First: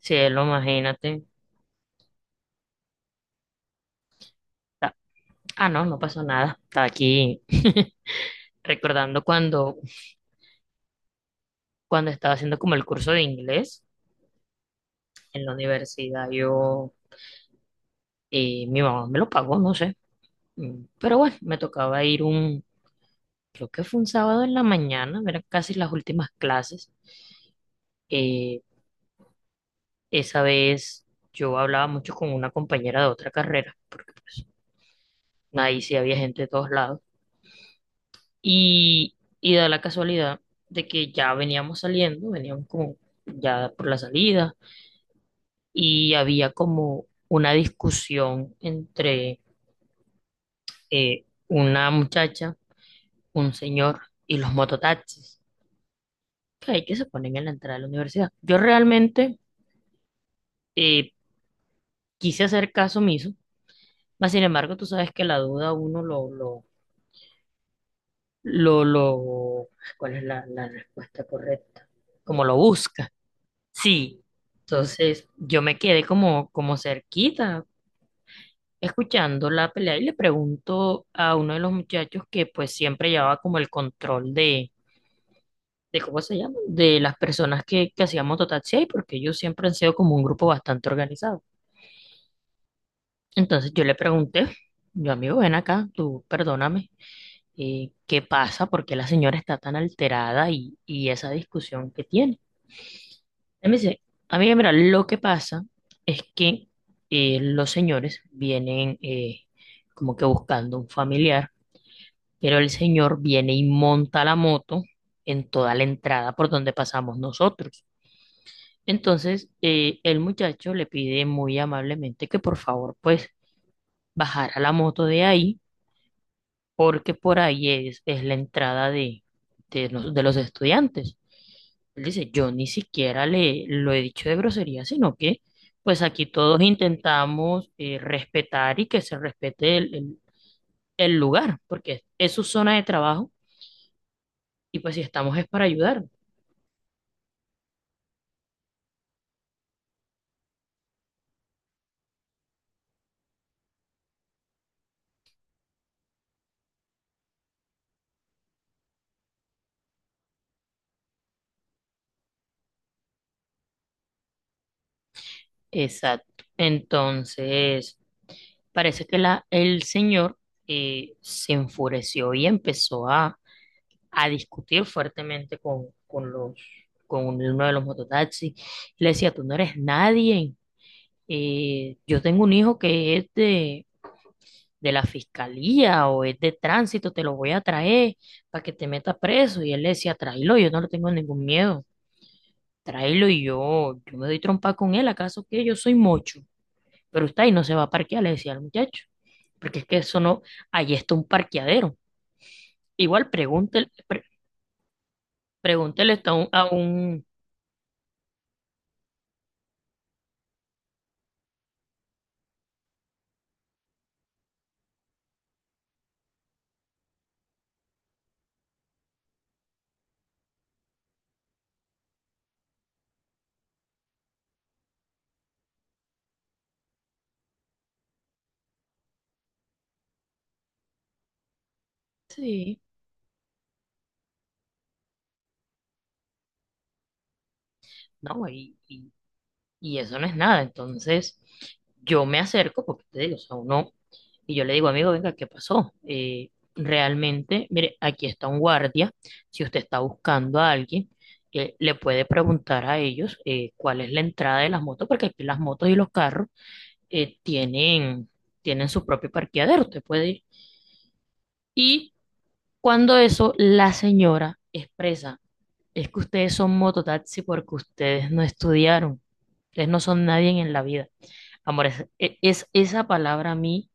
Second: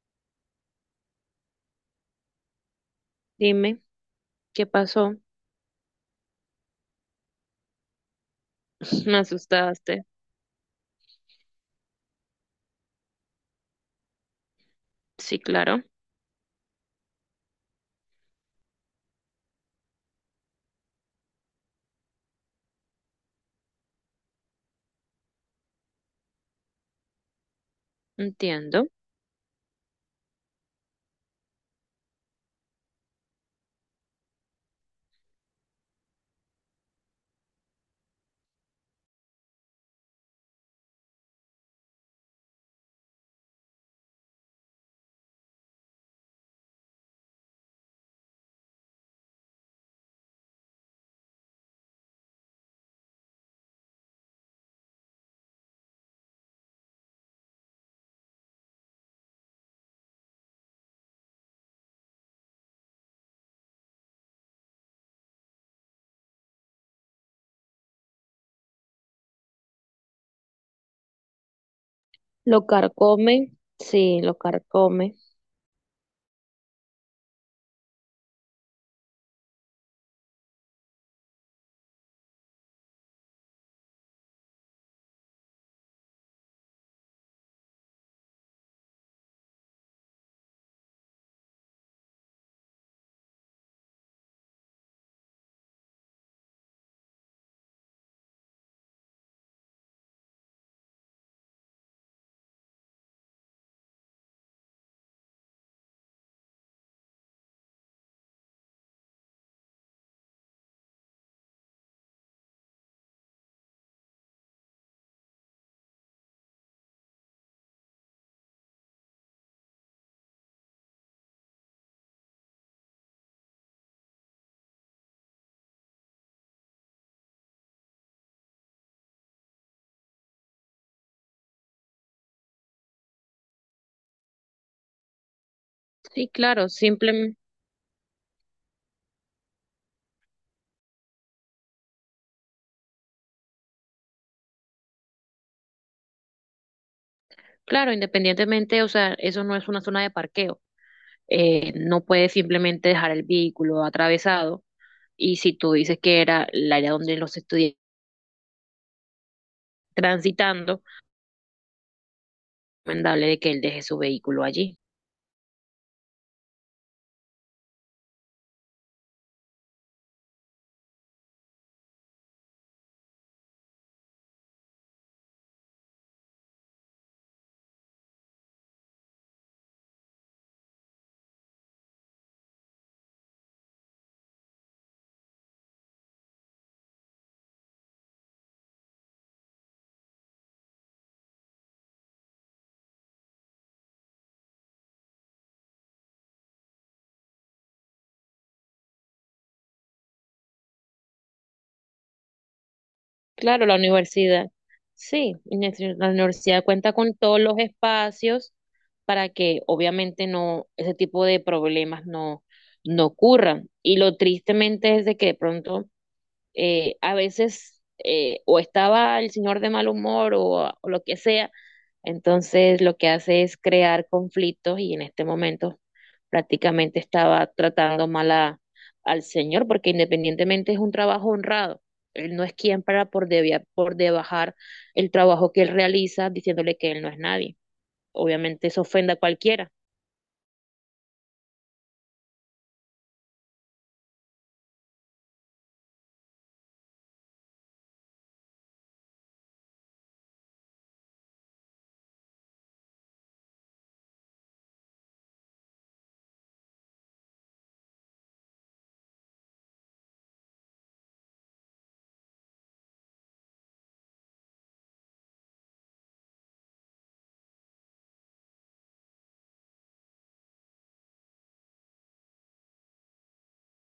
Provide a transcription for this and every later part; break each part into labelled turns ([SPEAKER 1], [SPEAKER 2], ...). [SPEAKER 1] Cielo, imagínate.
[SPEAKER 2] Dime, ¿qué
[SPEAKER 1] Ta-
[SPEAKER 2] pasó?
[SPEAKER 1] No pasó nada. Estaba aquí
[SPEAKER 2] Me
[SPEAKER 1] recordando
[SPEAKER 2] asustaste.
[SPEAKER 1] cuando estaba haciendo como el curso de inglés
[SPEAKER 2] Sí,
[SPEAKER 1] en la
[SPEAKER 2] claro,
[SPEAKER 1] universidad. Mi mamá me lo pagó, no sé. Pero bueno, me tocaba ir un, creo que fue un sábado en la mañana, eran casi las últimas clases. Eh,
[SPEAKER 2] entiendo.
[SPEAKER 1] Esa vez yo hablaba mucho con una compañera de otra carrera, porque pues ahí sí había gente de todos lados. Y da la casualidad de que ya veníamos saliendo, veníamos como ya por la salida y había como una discusión entre una muchacha, un señor y los mototaxis que hay que se ponen en la entrada de la universidad. Yo realmente eh, quise hacer caso omiso, mas sin embargo tú sabes que la duda uno lo, ¿cuál es la respuesta correcta? Como lo
[SPEAKER 2] Lo
[SPEAKER 1] busca.
[SPEAKER 2] carcome, sí,
[SPEAKER 1] Sí,
[SPEAKER 2] lo carcome.
[SPEAKER 1] entonces yo me quedé como cerquita escuchando la pelea y le pregunto a uno de los muchachos que pues siempre llevaba como el control de ¿cómo se llama? De las personas que hacían mototaxi ahí, porque ellos siempre han sido como un grupo bastante organizado. Entonces yo le pregunté, yo amigo, ven acá, tú perdóname, ¿qué pasa? ¿Por qué la señora está tan alterada y esa discusión que tiene? Déjame decir, a mí, mira, lo que pasa es que los señores vienen como que buscando un familiar, pero el señor viene y monta la moto en toda la entrada por donde pasamos nosotros. Entonces, el muchacho le pide muy amablemente que por favor, pues, bajara la moto de ahí porque por ahí es la entrada de los estudiantes. Él dice, yo ni siquiera le lo he dicho de grosería, sino que pues aquí
[SPEAKER 2] Sí,
[SPEAKER 1] todos
[SPEAKER 2] claro, simplemente,
[SPEAKER 1] intentamos respetar y que se respete el lugar, porque es su zona de trabajo y pues si estamos es para ayudar.
[SPEAKER 2] claro, independientemente, o sea, eso no es una zona de parqueo. No puedes simplemente dejar el vehículo atravesado. Y si tú dices que era el área donde los estudiantes transitando, recomendable de que él deje su vehículo allí.
[SPEAKER 1] Exacto. Entonces, parece que el señor se enfureció y empezó a discutir fuertemente con uno de los mototaxis. Le decía, tú no eres nadie. Yo tengo un hijo que es de la fiscalía o es de tránsito, te lo voy a traer para que te metas preso. Y él le decía, tráelo, yo no le tengo ningún miedo. Tráelo yo me doy trompa con él, ¿acaso que yo soy mocho? Pero está ahí, no se va a parquear, le decía al muchacho. Porque es que eso no, ahí está un parqueadero. Igual
[SPEAKER 2] Claro, la
[SPEAKER 1] pregúntele,
[SPEAKER 2] universidad. Sí, y la
[SPEAKER 1] pregúntele esto a a
[SPEAKER 2] universidad cuenta con
[SPEAKER 1] un-
[SPEAKER 2] todos los espacios para que obviamente no, ese tipo de problemas no, no ocurran. Y lo tristemente es de que de pronto a veces o estaba el señor de mal humor o lo que sea, entonces lo que hace es crear conflictos y en este momento prácticamente estaba tratando mal a- al señor porque independientemente es un trabajo honrado. Él no es
[SPEAKER 1] sí,
[SPEAKER 2] quien para por, debia- por debajar el trabajo que él realiza diciéndole que él no es nadie.
[SPEAKER 1] ¿no?
[SPEAKER 2] Obviamente eso ofende a cualquiera.
[SPEAKER 1] Y eso no es nada. Entonces, yo me acerco, porque te digo, o sea, uno, y yo le digo, amigo, venga, ¿qué pasó? Realmente, mire, aquí está un guardia. Si usted está buscando a alguien, le puede preguntar a ellos cuál es la entrada de las motos, porque aquí las motos y los carros eh, tienen, tienen su propio parqueadero, usted puede ir. Y cuando eso, la señora expresa, es que ustedes son mototaxi porque ustedes no estudiaron. Ustedes no son nadie en la vida. Amor, esa palabra a mí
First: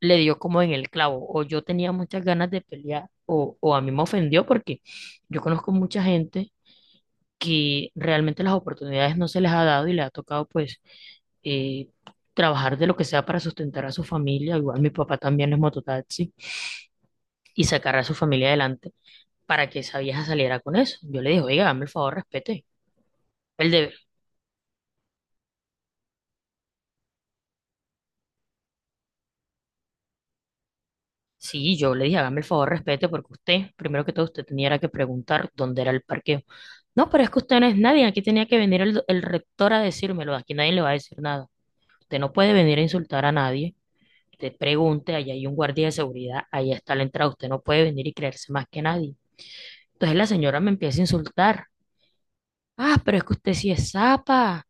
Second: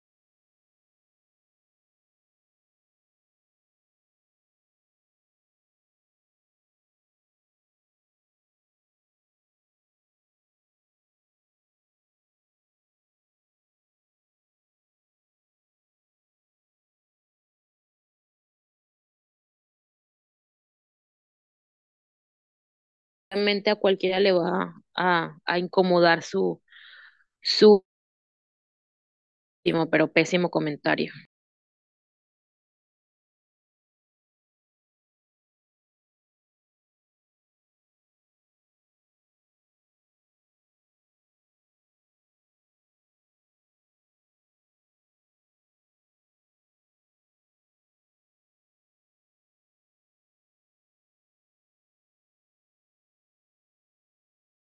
[SPEAKER 1] le dio como en el clavo. O yo tenía muchas ganas de pelear, o a mí me ofendió porque yo conozco mucha gente que realmente las oportunidades no se les ha dado y le ha tocado pues eh, trabajar de lo que sea para sustentar a su familia. Igual mi papá también es mototaxi y sacar a su familia adelante para que esa vieja saliera con eso. Yo le dije, oiga, dame el favor, respete. El,
[SPEAKER 2] Realmente a
[SPEAKER 1] de-
[SPEAKER 2] cualquiera le va a incomodar su, su último pero pésimo comentario.
[SPEAKER 1] Sí, yo le dije, hágame el favor, respete, porque usted, primero que todo, usted tenía que preguntar dónde era el parqueo. No, pero es que usted no es nadie, aquí tenía que venir el rector a decírmelo, aquí nadie le va a decir nada. Usted no puede venir a insultar a nadie, usted pregunte, allá hay un guardia de seguridad, ahí está la entrada, usted no puede venir y creerse más que nadie. Entonces la señora me empieza a insultar. Ah, pero es que usted sí es zapa,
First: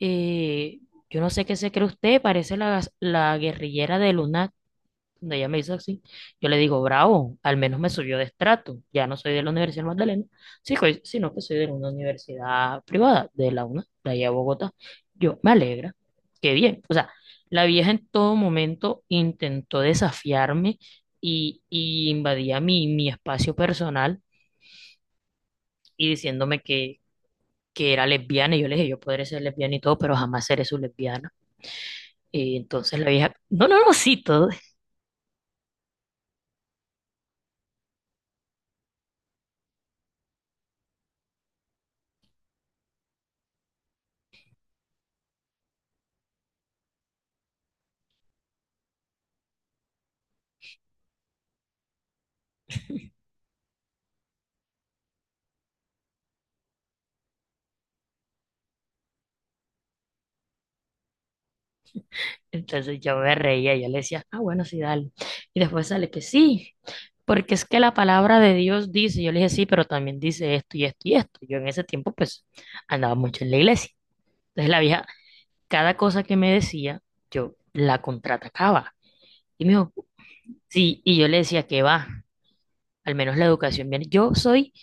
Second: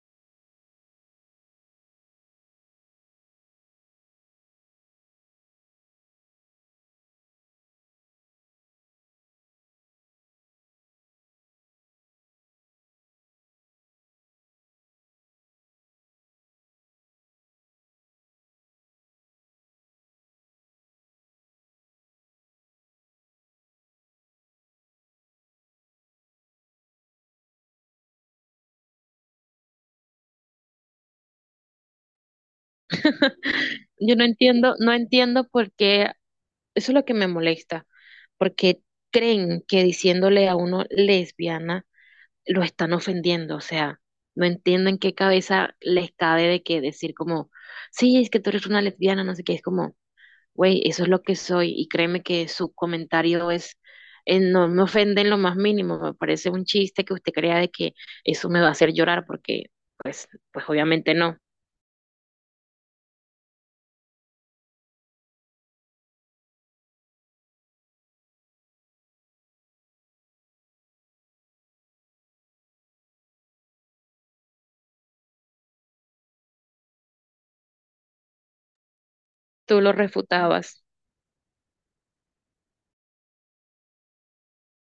[SPEAKER 1] eh, yo no sé qué se cree usted, parece la guerrillera de donde ella me dice así, yo le digo, bravo, al menos me subió de estrato. Ya no soy de la Universidad Magdalena, sí, sino que soy de una universidad privada, de la UNA, de allá de Bogotá. Yo, me alegra, qué bien. O sea, la vieja en todo momento intentó desafiarme y invadía mi espacio personal y diciéndome que era lesbiana. Y yo le dije, yo podré ser lesbiana y todo, pero jamás seré su lesbiana. Y entonces la vieja, no, no, no,
[SPEAKER 2] Yo
[SPEAKER 1] sí,
[SPEAKER 2] no
[SPEAKER 1] todo,
[SPEAKER 2] entiendo, no entiendo por qué, eso es lo que me molesta, porque creen que diciéndole a uno lesbiana lo están ofendiendo, o sea, no entiendo en qué cabeza les cabe de que decir como, sí, es que tú eres una lesbiana, no sé qué, es como, güey, eso es lo que soy y créeme que su comentario es, no me ofende en lo más mínimo, me parece un chiste que usted crea de que eso me va a hacer llorar porque, pues, pues obviamente no,
[SPEAKER 1] entonces yo me reía, yo le decía, ah, bueno, sí, dale. Y después sale que sí, porque es que la palabra de Dios dice, yo le dije, sí, pero también dice esto y esto y esto. Yo en ese tiempo, pues, andaba mucho en la iglesia. Entonces la vieja, cada cosa que me decía, yo la contraatacaba. Y me
[SPEAKER 2] tú lo
[SPEAKER 1] dijo,
[SPEAKER 2] refutabas.
[SPEAKER 1] sí, y yo le decía que va, al menos la educación viene. Yo soy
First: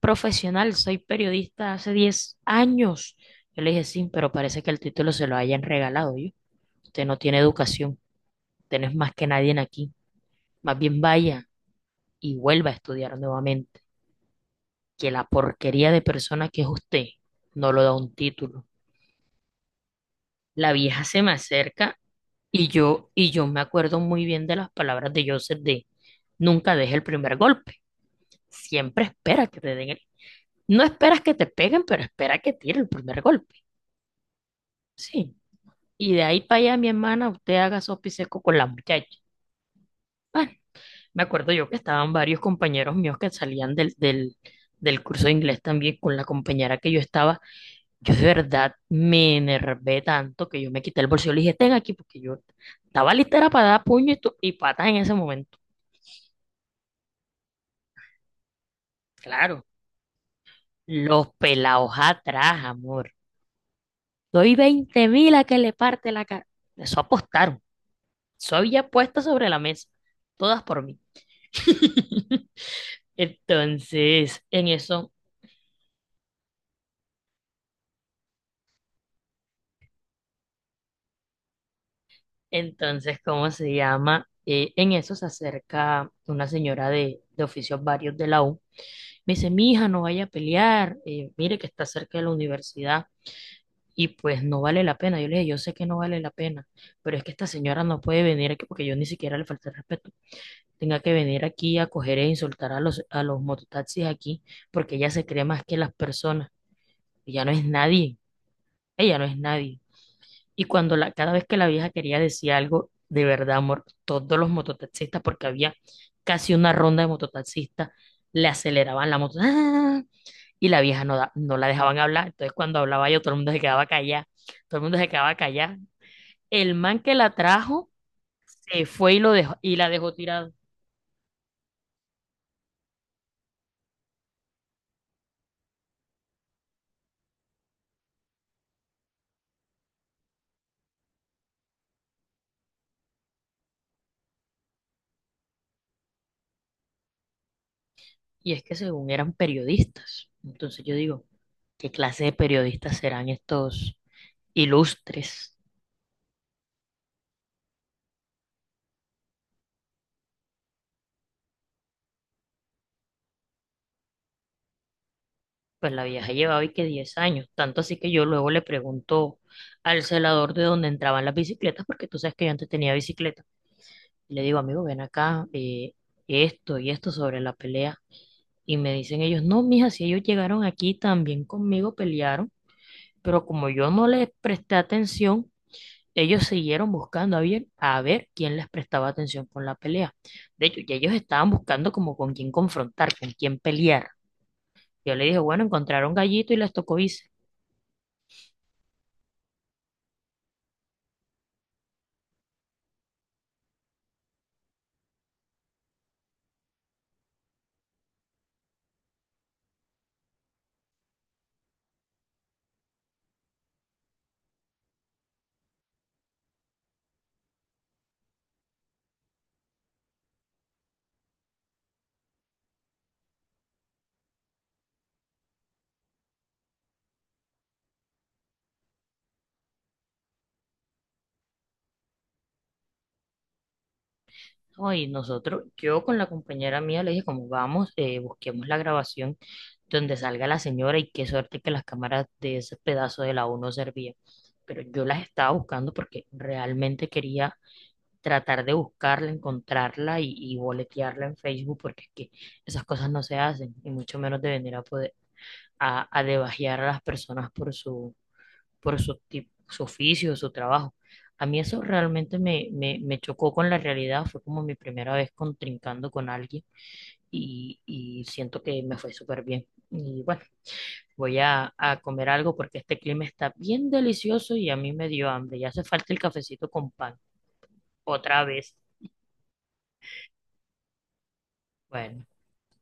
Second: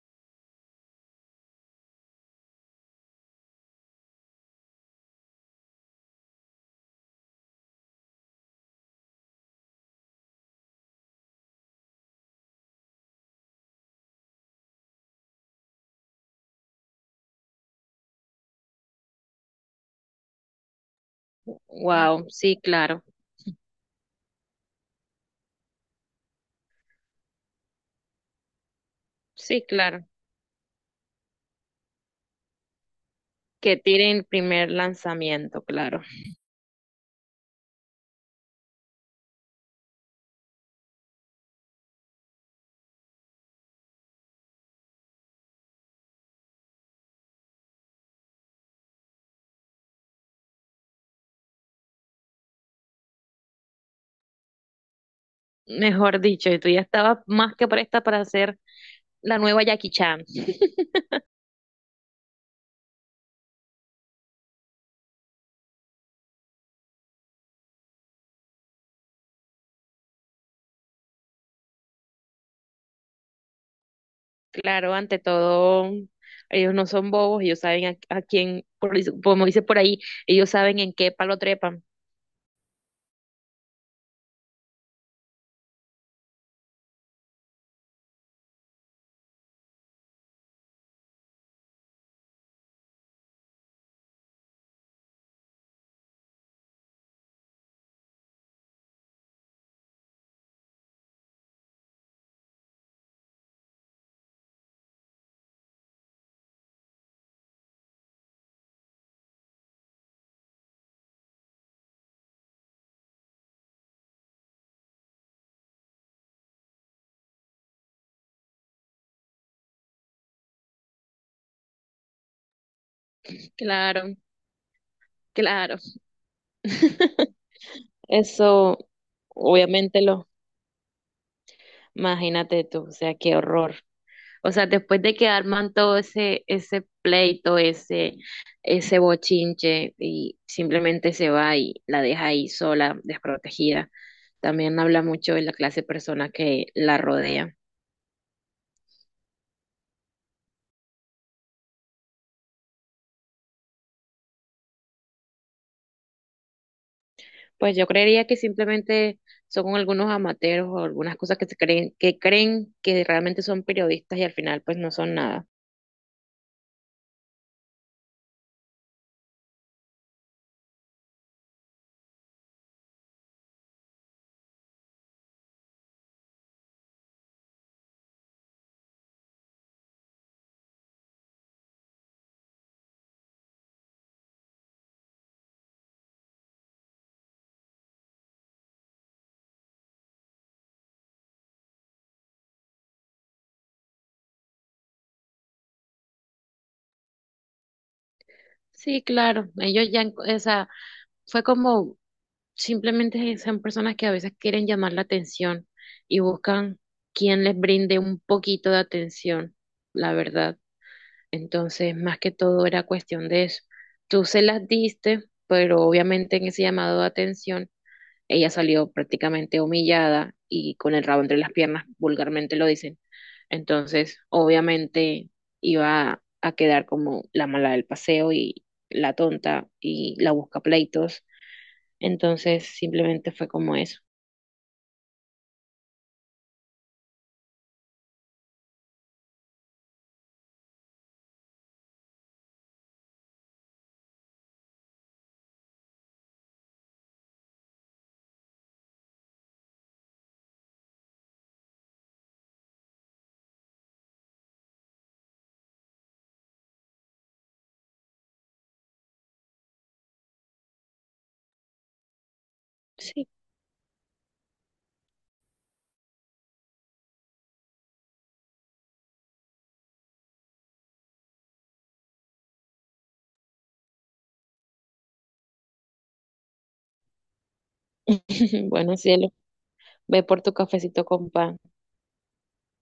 [SPEAKER 1] profesional, soy periodista hace 10 años. Yo le dije, sí, pero parece que el título se lo hayan regalado yo. Usted no tiene educación, usted no es más que nadie en aquí. Más bien vaya y vuelva a estudiar nuevamente, que la porquería de persona que es usted no lo da un título. La vieja se me acerca
[SPEAKER 2] Wow, sí, claro,
[SPEAKER 1] y yo me acuerdo muy bien de las palabras de Joseph de nunca deje el primer golpe. Siempre espera que
[SPEAKER 2] sí,
[SPEAKER 1] te den el-
[SPEAKER 2] claro.
[SPEAKER 1] no esperas que te peguen, pero espera que tire el primer golpe.
[SPEAKER 2] Que tiren el primer
[SPEAKER 1] Sí.
[SPEAKER 2] lanzamiento, claro.
[SPEAKER 1] Y de ahí para allá, mi hermana, usted haga sopa y seco con la muchacha. Bueno, me acuerdo yo que estaban varios compañeros míos que salían del curso de inglés también con la compañera que yo estaba. Yo de verdad me enervé tanto que yo me quité el bolsillo y le dije, ten aquí, porque yo estaba listera para dar puño y patas en ese momento.
[SPEAKER 2] Mejor dicho, y tú ya estabas más que presta para hacer la nueva
[SPEAKER 1] Claro,
[SPEAKER 2] Jackie Chan.
[SPEAKER 1] los pelados atrás, amor. Doy 20.000 a que le parte la cara. Eso apostaron. Eso había puesto sobre la mesa. Todas por mí. Entonces, en
[SPEAKER 2] Claro,
[SPEAKER 1] eso,
[SPEAKER 2] ante todo, ellos no son bobos, ellos saben a quién, por- como dice por ahí, ellos saben en qué palo trepan.
[SPEAKER 1] entonces, ¿cómo se llama? En eso se acerca una señora de oficios varios de la U. Me dice, mi hija, no vaya a pelear, mire que está cerca de la universidad y pues no vale la pena. Yo le dije, yo sé que no vale la pena, pero es que esta señora no puede venir aquí porque yo ni siquiera le falté el respeto. Tenga que venir aquí a coger e insultar a a los mototaxis aquí porque ella se cree más que las personas. Ella no es nadie, ella no es nadie. Y cuando la, cada vez que la vieja quería decir algo, de verdad, amor, todos los mototaxistas, porque había casi una ronda de mototaxistas, le aceleraban la moto. ¡Ah! Y la vieja no la dejaban hablar. Entonces, cuando hablaba yo, todo el mundo se quedaba
[SPEAKER 2] Claro,
[SPEAKER 1] callado. Todo el mundo se quedaba callado.
[SPEAKER 2] claro.
[SPEAKER 1] El man que la trajo
[SPEAKER 2] Eso,
[SPEAKER 1] se fue y la
[SPEAKER 2] obviamente
[SPEAKER 1] dejó
[SPEAKER 2] lo,
[SPEAKER 1] tirada.
[SPEAKER 2] imagínate tú, o sea, qué horror. O sea, después de que arman todo ese, ese pleito, ese bochinche, y simplemente se va y la deja ahí sola, desprotegida. También habla mucho de la clase de persona que la rodea.
[SPEAKER 1] Y es que según eran periodistas. Entonces yo digo, ¿qué clase de periodistas serán estos ilustres?
[SPEAKER 2] Pues yo creería que simplemente son algunos amateros o algunas cosas que se creen que realmente son periodistas y al final pues no son nada.
[SPEAKER 1] Pues la vieja llevaba y que 10 años. Tanto así que yo luego le pregunto al celador de dónde entraban las bicicletas, porque tú sabes que yo antes tenía bicicleta. Y le digo, amigo, ven acá, esto y esto sobre la pelea. Y me dicen ellos, no, mija, si ellos llegaron aquí también conmigo pelearon, pero como yo no les presté atención, ellos siguieron buscando a ver quién les prestaba atención con la pelea. De hecho, ya ellos estaban buscando como con quién confrontar, con quién pelear. Yo le dije, bueno, encontraron gallito y les tocó irse.
[SPEAKER 2] Sí, claro, ellos ya, en- o sea, fue como. Simplemente son personas que a veces quieren llamar la atención y buscan quien les brinde un poquito de atención, la verdad. Entonces, más que todo era cuestión de eso. Tú se las diste, pero obviamente en ese llamado de atención, ella salió prácticamente humillada y con el rabo entre las piernas, vulgarmente lo dicen. Entonces, obviamente iba a quedar como la mala del paseo y la tonta y la busca pleitos, entonces simplemente fue como eso.
[SPEAKER 1] Hoy nosotros, yo con la compañera mía le dije, como vamos, busquemos la grabación donde salga la señora y qué suerte que las cámaras de ese pedazo de la U no servían. Pero yo las estaba buscando porque realmente quería tratar de buscarla, encontrarla y boletearla en Facebook porque es que esas cosas no se hacen y mucho menos de venir a poder a debajear a las personas por su su oficio, su trabajo. A mí eso realmente me
[SPEAKER 2] Sí,
[SPEAKER 1] chocó con la realidad, fue como mi primera vez contrincando con alguien y siento que me fue súper bien. Y bueno, voy a comer algo porque este clima está bien delicioso y a mí me dio hambre, ya hace falta el cafecito con pan, otra vez.
[SPEAKER 2] bueno, cielo, ve por tu cafecito con pan.
[SPEAKER 1] Bueno.